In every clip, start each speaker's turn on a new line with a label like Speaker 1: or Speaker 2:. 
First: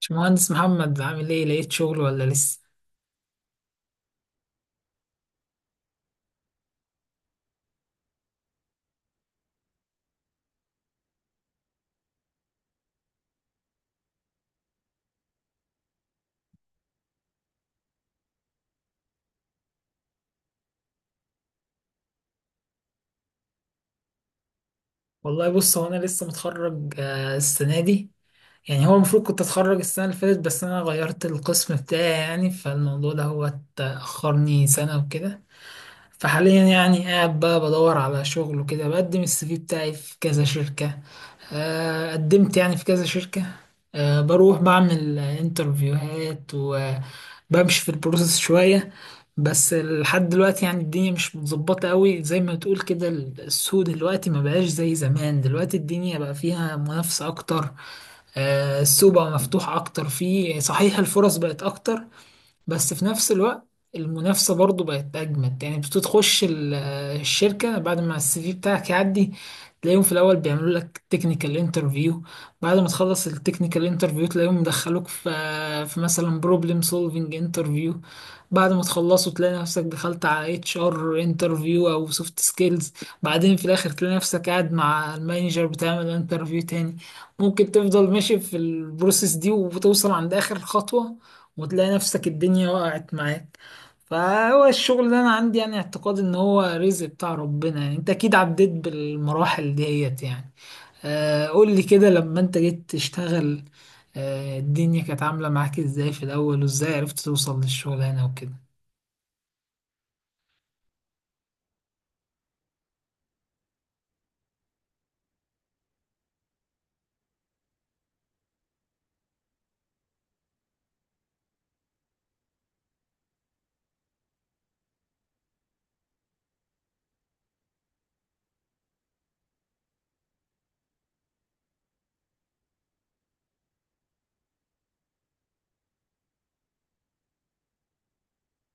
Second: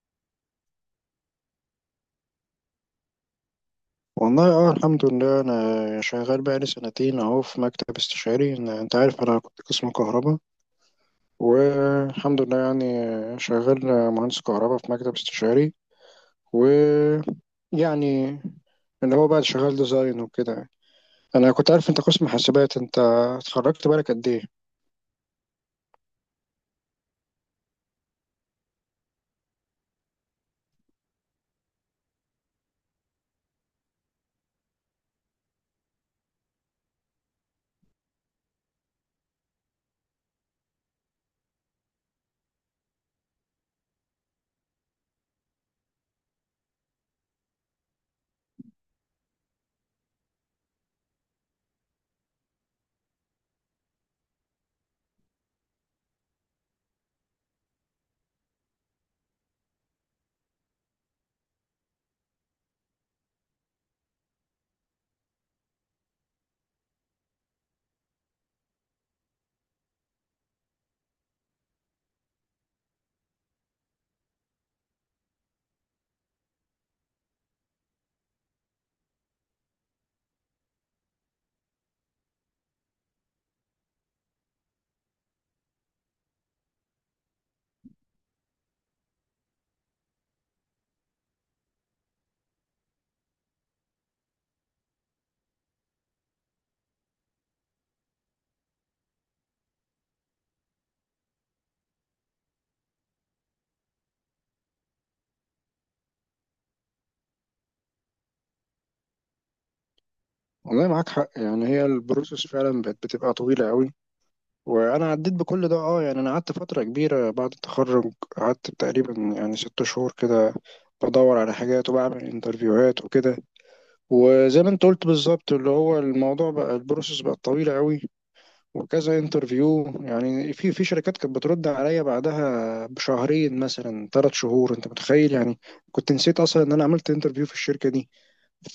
Speaker 1: باشمهندس محمد، عامل ايه؟ لقيت شغل ولا لسه؟
Speaker 2: والله. اه الحمد لله، انا شغال بقالي 2 سنين اهو في مكتب استشاري. انت عارف انا كنت قسم كهرباء، والحمد لله يعني. شغال مهندس كهرباء في مكتب استشاري، ويعني اللي هو بقى شغال ديزاين وكده. انا كنت عارف انت قسم حاسبات. انت اتخرجت بالك قد ايه؟
Speaker 1: والله بص، هو انا لسه متخرج السنه دي. يعني هو المفروض كنت اتخرج السنه اللي فاتت، بس انا غيرت القسم بتاعي يعني، فالموضوع ده هو اتاخرني سنه وكده. فحاليا يعني قاعد بقى بدور على شغل وكده، بقدم السي في بتاعي في كذا شركة. قدمت يعني في كذا شركة. بروح بعمل انترفيوهات وبمشي في البروسيس شوية. بس لحد دلوقتي يعني الدنيا مش متظبطة قوي زي ما تقول كده. السوق دلوقتي ما بقاش زي زمان، دلوقتي الدنيا بقى فيها منافسة أكتر. السوق بقى مفتوح أكتر، فيه صحيح الفرص بقت أكتر، بس في نفس الوقت المنافسة برضو بقت أجمد. يعني بتخش الشركة بعد ما السي في بتاعك يعدي، تلاقيهم في الأول بيعملوا لك تكنيكال انترفيو. بعد ما تخلص التكنيكال انترفيو تلاقيهم مدخلوك في مثلا بروبلم سولفينج انترفيو. بعد ما تخلصوا تلاقي نفسك دخلت على اتش ار انترفيو أو سوفت سكيلز. بعدين في الآخر تلاقي نفسك قاعد مع المانجر بتعمل انترفيو تاني. ممكن تفضل ماشي في البروسيس دي وتوصل عند آخر خطوة، وتلاقي نفسك الدنيا وقعت معاك. فهو الشغل ده انا عندي يعني اعتقاد ان هو رزق بتاع ربنا. يعني انت اكيد عديت بالمراحل ديت يعني. آه، قول لي كده لما انت جيت تشتغل، آه، الدنيا كانت عاملة معاك ازاي في الاول، وازاي عرفت توصل للشغلانة وكده؟
Speaker 2: والله معاك حق. يعني هي البروسيس فعلا بتبقى طويلة قوي، وانا عديت بكل ده. اه يعني انا قعدت فتره كبيره بعد التخرج، قعدت تقريبا يعني 6 شهور كده بدور على حاجات وبعمل انترفيوهات وكده. وزي ما انت قلت بالظبط، اللي هو الموضوع بقى البروسيس بقت طويله قوي، وكذا انترفيو يعني. في شركات كانت بترد عليا بعدها بشهرين مثلا 3 شهور، انت متخيل؟ يعني كنت نسيت اصلا ان انا عملت انترفيو في الشركه دي.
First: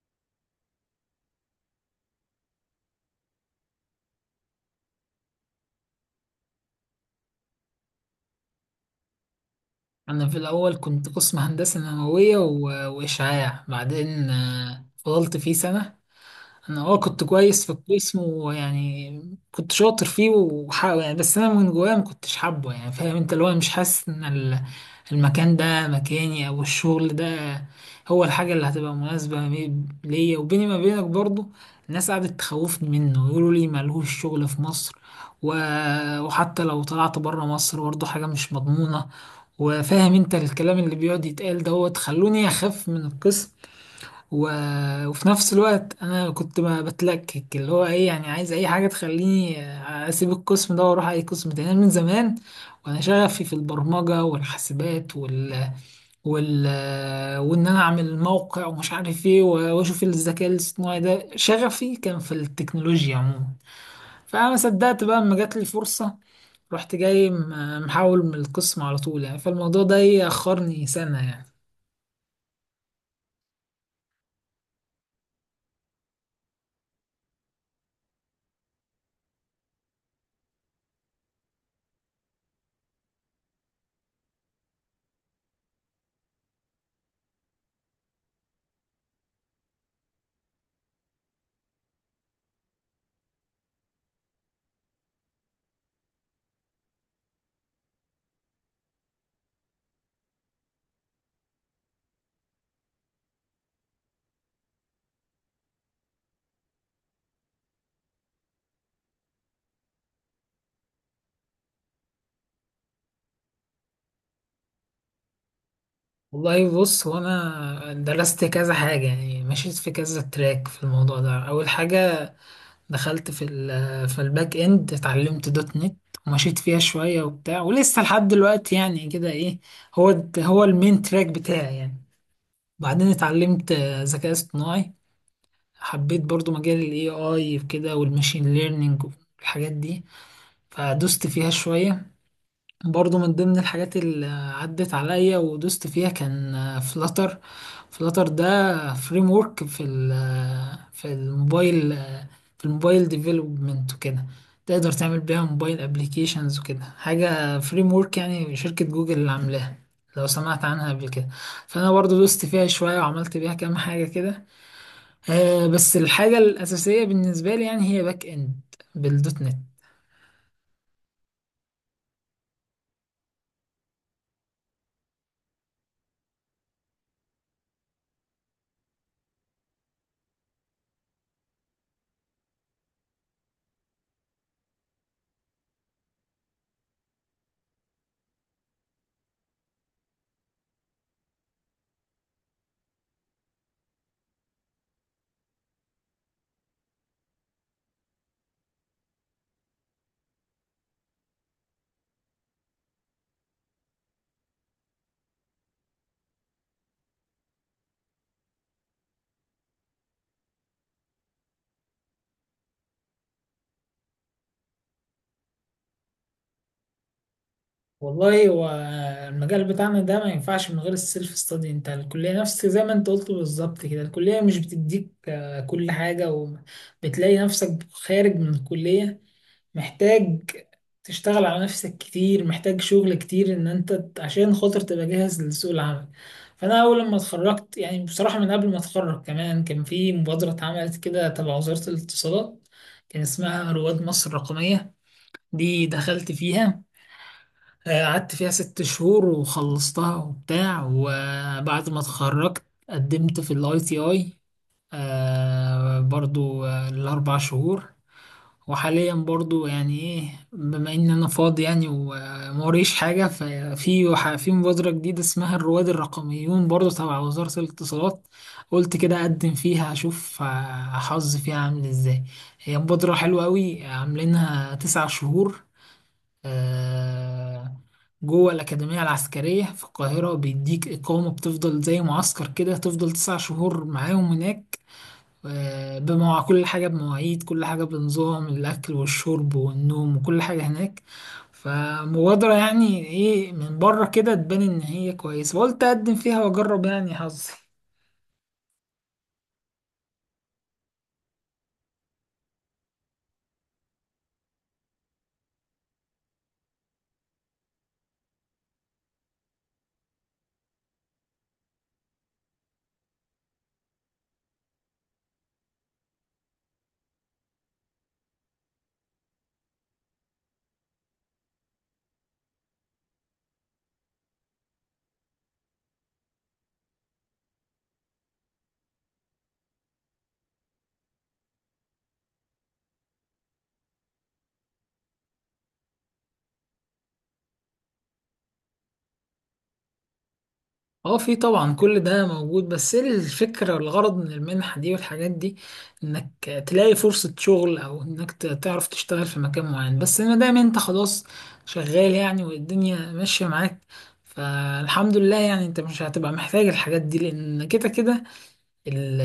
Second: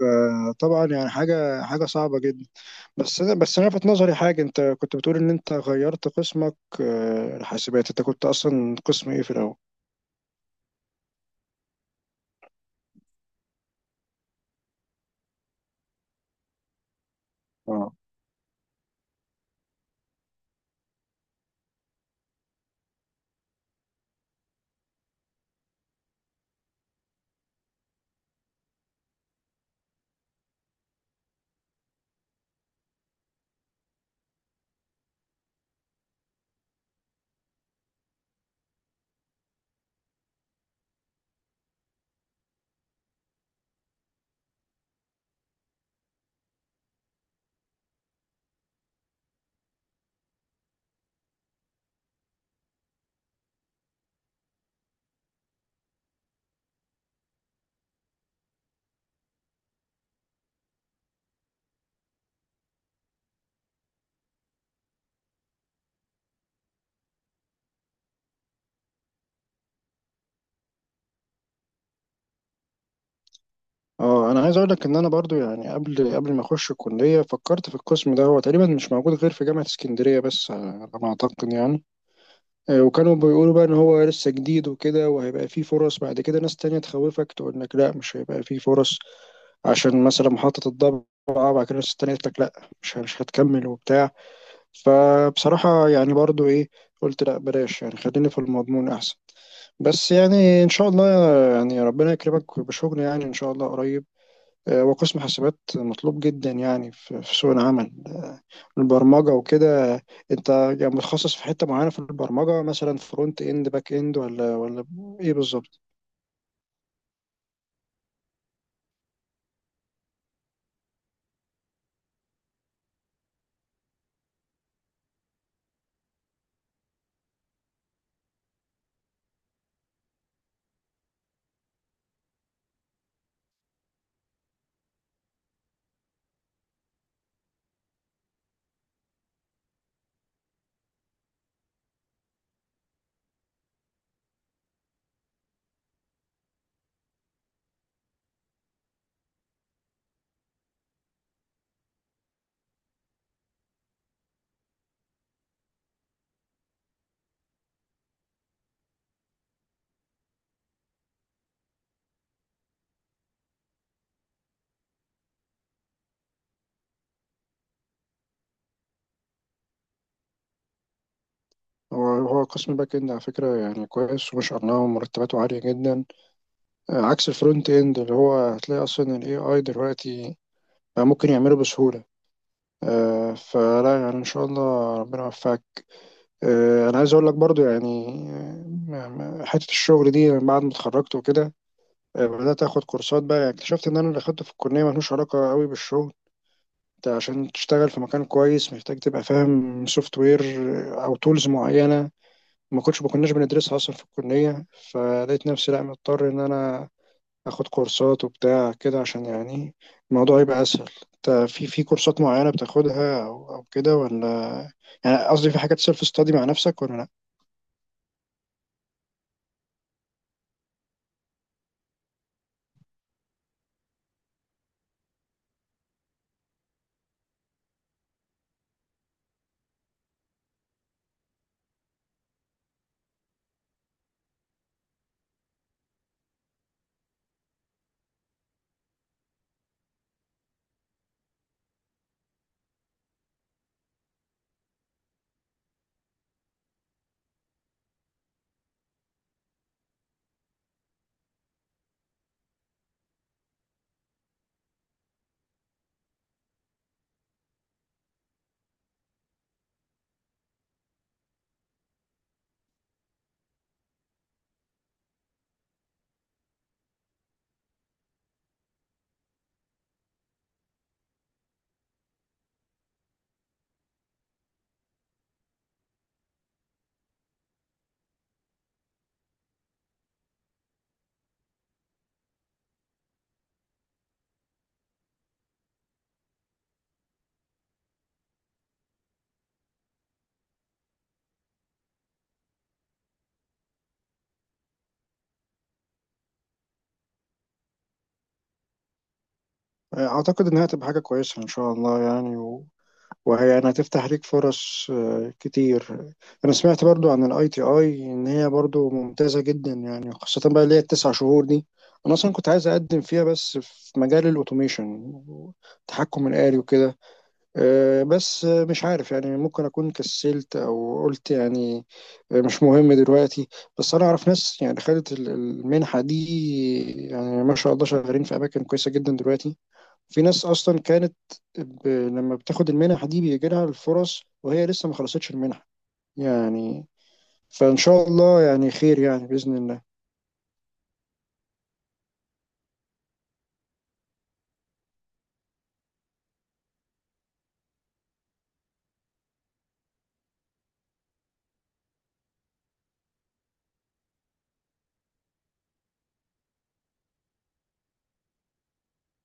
Speaker 2: فطبعا يعني حاجه صعبه جدا. بس انا لفت نظري حاجه، انت كنت بتقول ان انت غيرت قسمك. آه، الحاسبات، انت كنت اصلا قسم ايه في الاول؟
Speaker 1: انا في الاول كنت قسم هندسة نووية واشعاع. بعدين فضلت فيه سنة. انا كنت كويس في
Speaker 2: اه
Speaker 1: القسم ويعني كنت شاطر فيه يعني، بس انا من جوايا ما كنتش حابه. يعني فاهم انت، اللي هو مش حاسس ان المكان ده مكاني، او الشغل ده هو الحاجه اللي هتبقى مناسبه ليا وبيني ما بينك برضو. الناس قعدت تخوفني منه، يقولوا لي ملهوش شغل في مصر، و... وحتى لو طلعت بره مصر برضو حاجه مش مضمونه. وفاهم انت الكلام اللي بيقعد يتقال دوت، خلوني اخاف من القسم، و... وفي نفس الوقت انا كنت بتلكك. اللي هو ايه، يعني عايز اي حاجه تخليني اسيب القسم ده واروح اي قسم تاني. أنا من زمان وانا شغفي في البرمجه والحاسبات وال... وان انا اعمل موقع ومش عارف ايه، واشوف الذكاء الاصطناعي ده. شغفي كان في التكنولوجيا عموما، فانا ما صدقت بقى اما جات لي فرصه، رحت جاي محول من القسم على طول. يعني فالموضوع ده يأخرني سنه يعني.
Speaker 2: اه انا عايز اقول لك ان انا برضو يعني، قبل ما اخش الكليه فكرت في القسم ده. هو تقريبا مش موجود غير في جامعه اسكندريه بس، على ما اعتقد يعني. وكانوا بيقولوا بقى ان هو لسه جديد وكده وهيبقى فيه فرص بعد كده. ناس تانية تخوفك تقول لك لا مش هيبقى فيه فرص، عشان مثلا محطه الضبعه بعد كده. ناس تانية تقول لك لا مش هتكمل وبتاع. فبصراحة يعني برضو ايه، قلت لا بلاش، يعني خليني في المضمون احسن. بس يعني ان شاء الله، يعني ربنا يكرمك بشغل يعني ان شاء الله قريب. آه، وقسم حاسبات مطلوب جدا يعني في سوق العمل، البرمجة وكده. انت يعني متخصص في حتة معينة في البرمجة، مثلا فرونت اند باك اند ولا ايه بالظبط؟
Speaker 1: والله بص، هو انا درست كذا حاجة يعني، مشيت في كذا تراك في الموضوع ده. أول حاجة دخلت في في الباك إند، اتعلمت دوت نت ومشيت فيها شوية وبتاع، ولسه لحد دلوقتي يعني كده. إيه، هو هو المين تراك بتاعي يعني. بعدين اتعلمت ذكاء اصطناعي، حبيت برضو مجال ال AI وكده، والماشين ليرنينج والحاجات دي، فدوست فيها شوية. برضو من ضمن الحاجات اللي عدت عليا ودوست فيها كان فلاتر. فلاتر ده فريم ورك في في الموبايل، في الموبايل ديفلوبمنت وكده. تقدر تعمل بيها موبايل ابليكيشنز وكده، حاجة فريم ورك يعني، شركة جوجل اللي عاملاها، لو سمعت عنها قبل كده. فانا برضو دوست فيها شوية وعملت بيها كام حاجة كده. بس الحاجة الأساسية بالنسبة لي يعني هي باك اند، بالدوت نت.
Speaker 2: هو قسم باك اند على فكرة يعني كويس وما شاء الله، ومرتباته عالية جدا. آه، عكس الفرونت اند، اللي هو هتلاقي اصلا الاي اي دلوقتي بقى ممكن يعمله بسهولة. آه، فلا يعني ان شاء الله ربنا يوفقك. انا عايز اقول لك برضو يعني، حته الشغل دي من بعد ما اتخرجت وكده، بدات اخد كورسات بقى. يعني اكتشفت ان انا اللي اخدته في الكليه ملوش علاقه قوي بالشغل. انت عشان تشتغل في مكان كويس محتاج تبقى فاهم سوفت وير او تولز معينه، ما كناش بندرسها اصلا في الكليه. فلقيت نفسي لا مضطر ان انا اخد كورسات وبتاع كده عشان يعني الموضوع يبقى اسهل. انت في كورسات معينة بتاخدها او كده ولا، يعني قصدي في حاجات سيلف ستادي مع نفسك ولا لا؟
Speaker 1: والله، هو المجال بتاعنا ده ما ينفعش من غير السيلف ستادي. انت الكلية نفس زي ما انت قلت بالظبط كده، الكلية مش بتديك كل حاجة، وبتلاقي نفسك خارج من الكلية محتاج تشتغل على نفسك كتير، محتاج شغل كتير ان انت عشان خاطر تبقى جاهز لسوق العمل. فانا اول لما اتخرجت يعني، بصراحة من قبل ما اتخرج كمان، كان في مبادرة اتعملت كده تبع وزارة الاتصالات، كان اسمها رواد مصر الرقمية. دي دخلت فيها، قعدت فيها ست شهور وخلصتها وبتاع. وبعد ما اتخرجت قدمت في الاي تي اي برضو، الاربع شهور. وحاليا برضو يعني ايه، بما ان انا فاضي يعني وموريش حاجة، ففي في مبادرة جديدة اسمها الرواد الرقميون، برضو تبع وزارة الاتصالات، قلت كده اقدم فيها، اشوف حظي فيها عامل ازاي. هي مبادرة حلوة قوي، عاملينها تسع شهور، آه، جوه الأكاديمية العسكرية في القاهرة. بيديك إقامة، بتفضل زي معسكر كده، تفضل تسع شهور معاهم هناك. بمواع كل حاجة، بمواعيد كل حاجة، بنظام الأكل والشرب والنوم وكل حاجة هناك. فمبادرة يعني إيه، من بره كده تبان إن هي كويسة، وقلت أقدم فيها وأجرب يعني حظي.
Speaker 2: اعتقد انها هتبقى حاجة كويسة ان شاء الله يعني، وهي يعني هتفتح ليك فرص آه، كتير. انا سمعت برضو عن الاي تي اي ان هي برضو ممتازة جدا يعني، خاصة بقى اللي هي التسع شهور دي. انا اصلا كنت عايز اقدم فيها بس في مجال الاوتوميشن، التحكم الآلي وكده. آه، بس آه، مش عارف يعني، ممكن أكون كسلت أو قلت يعني آه، مش مهم دلوقتي. بس أنا أعرف ناس يعني خدت المنحة دي، يعني ما شاء الله شغالين في أماكن كويسة جدا دلوقتي. في ناس أصلا كانت لما بتاخد المنح دي بيجي لها الفرص وهي لسه ما خلصتش المنحة يعني. فإن شاء الله يعني خير يعني بإذن الله.
Speaker 1: اه، في طبعا كل ده موجود، بس ايه الفكرة والغرض من المنحة دي والحاجات دي؟ انك تلاقي فرصة شغل، او انك تعرف تشتغل في مكان معين. بس ما دام انت خلاص شغال يعني، والدنيا ماشية معاك، فالحمد لله يعني، انت مش هتبقى محتاج الحاجات دي، لان كده كده ال-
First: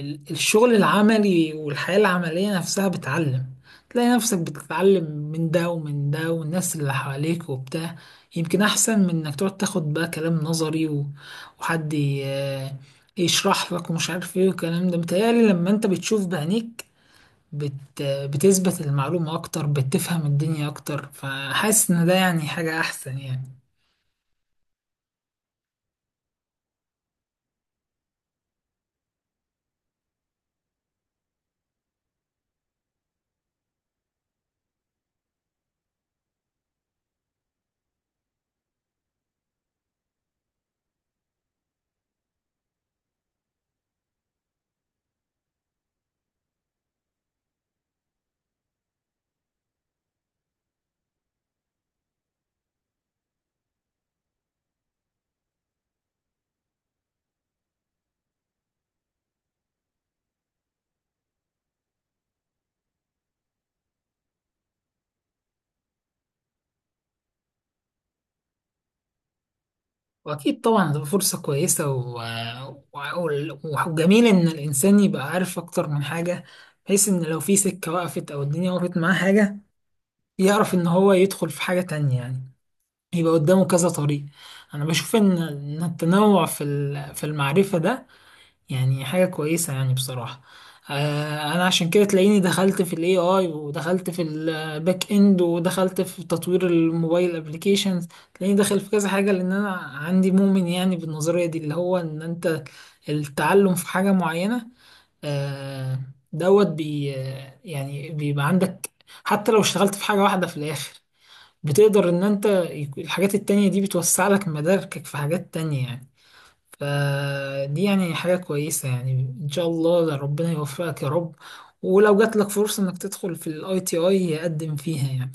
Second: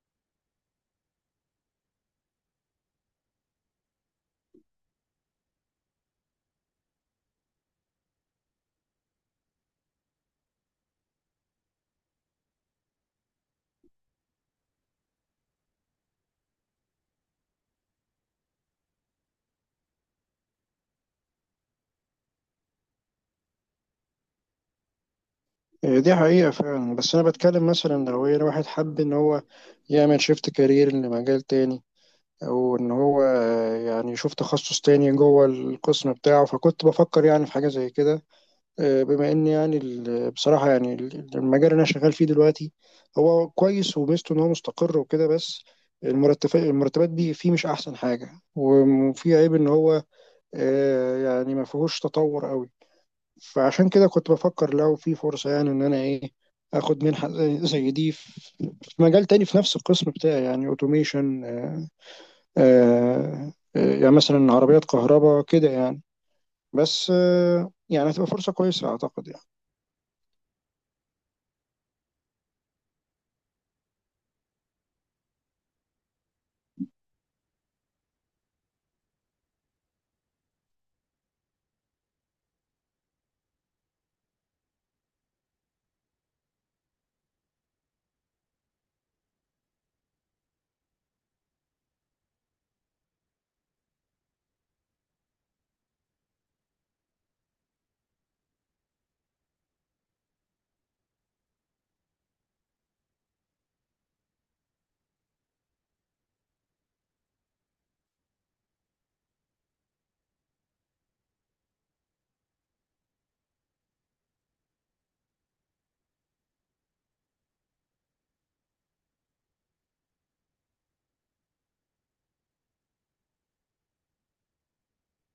Speaker 1: الشغل العملي والحياة العملية نفسها بتعلم. تلاقي نفسك بتتعلم من ده ومن ده والناس اللي حواليك وبتاع، يمكن أحسن من إنك تقعد تاخد بقى كلام نظري وحد يشرح لك ومش عارف إيه. والكلام ده متهيألي لما أنت بتشوف بعينيك بتثبت المعلومة أكتر، بتفهم الدنيا أكتر، فحاسس إن ده يعني حاجة أحسن يعني.
Speaker 2: آه، دي حقيقة فعلا. بس أنا بتكلم مثلا لو هي واحد حب إن هو يعمل شيفت كارير لمجال تاني، وان هو يعني يشوف تخصص تاني جوه القسم بتاعه. فكنت بفكر يعني في حاجة زي كده. آه، بما ان يعني بصراحة يعني المجال اللي انا شغال فيه دلوقتي هو كويس وميزته ان هو مستقر وكده، بس المرتبات دي فيه مش احسن حاجة، وفيه عيب ان هو آه، يعني ما فيهوش تطور قوي. فعشان كده كنت بفكر لو في فرصة يعني ان انا ايه، اخد منحة زي دي في مجال تاني في نفس القسم بتاعي، يعني اوتوميشن، يعني مثلا عربيات كهرباء كده يعني. بس آه، يعني هتبقى فرصة كويسة أعتقد يعني.
Speaker 1: واكيد طبعا هتبقى فرصه كويسه و... وجميل ان الانسان يبقى عارف اكتر من حاجه، بحيث ان لو في سكه وقفت او الدنيا وقفت معاه حاجه، يعرف ان هو يدخل في حاجه تانية يعني، يبقى قدامه كذا طريق. انا بشوف ان التنوع في في المعرفه ده يعني حاجة كويسة يعني، بصراحة. انا عشان كده تلاقيني دخلت في الاي اي، ودخلت في الباك اند، ودخلت في تطوير الموبايل ابليكيشنز. تلاقيني داخل في كذا حاجة، لان انا عندي مؤمن يعني بالنظرية دي، اللي هو ان انت التعلم في حاجة معينة، آه، دوت بي يعني بيبقى عندك، حتى لو اشتغلت في حاجة واحدة في الاخر، بتقدر ان انت الحاجات التانية دي بتوسع لك مداركك في حاجات تانية يعني. فدي يعني حاجة كويسة يعني. إن شاء الله ربنا يوفقك يا رب، ولو جات لك فرصة إنك تدخل في الاي تي اي، قدم فيها يعني.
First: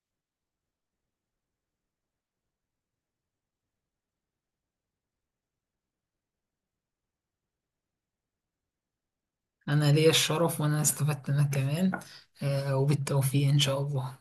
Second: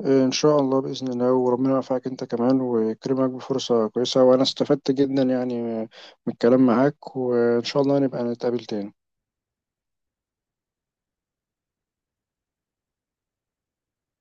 Speaker 2: آه، إن شاء الله بإذن الله، وربنا يوفقك أنت كمان ويكرمك بفرصة كويسة. وأنا استفدت جدا يعني من الكلام معاك، وإن شاء الله نبقى نتقابل تاني.
Speaker 1: أنا ليا الشرف، وأنا استفدت منك كمان. وبالتوفيق إن شاء الله.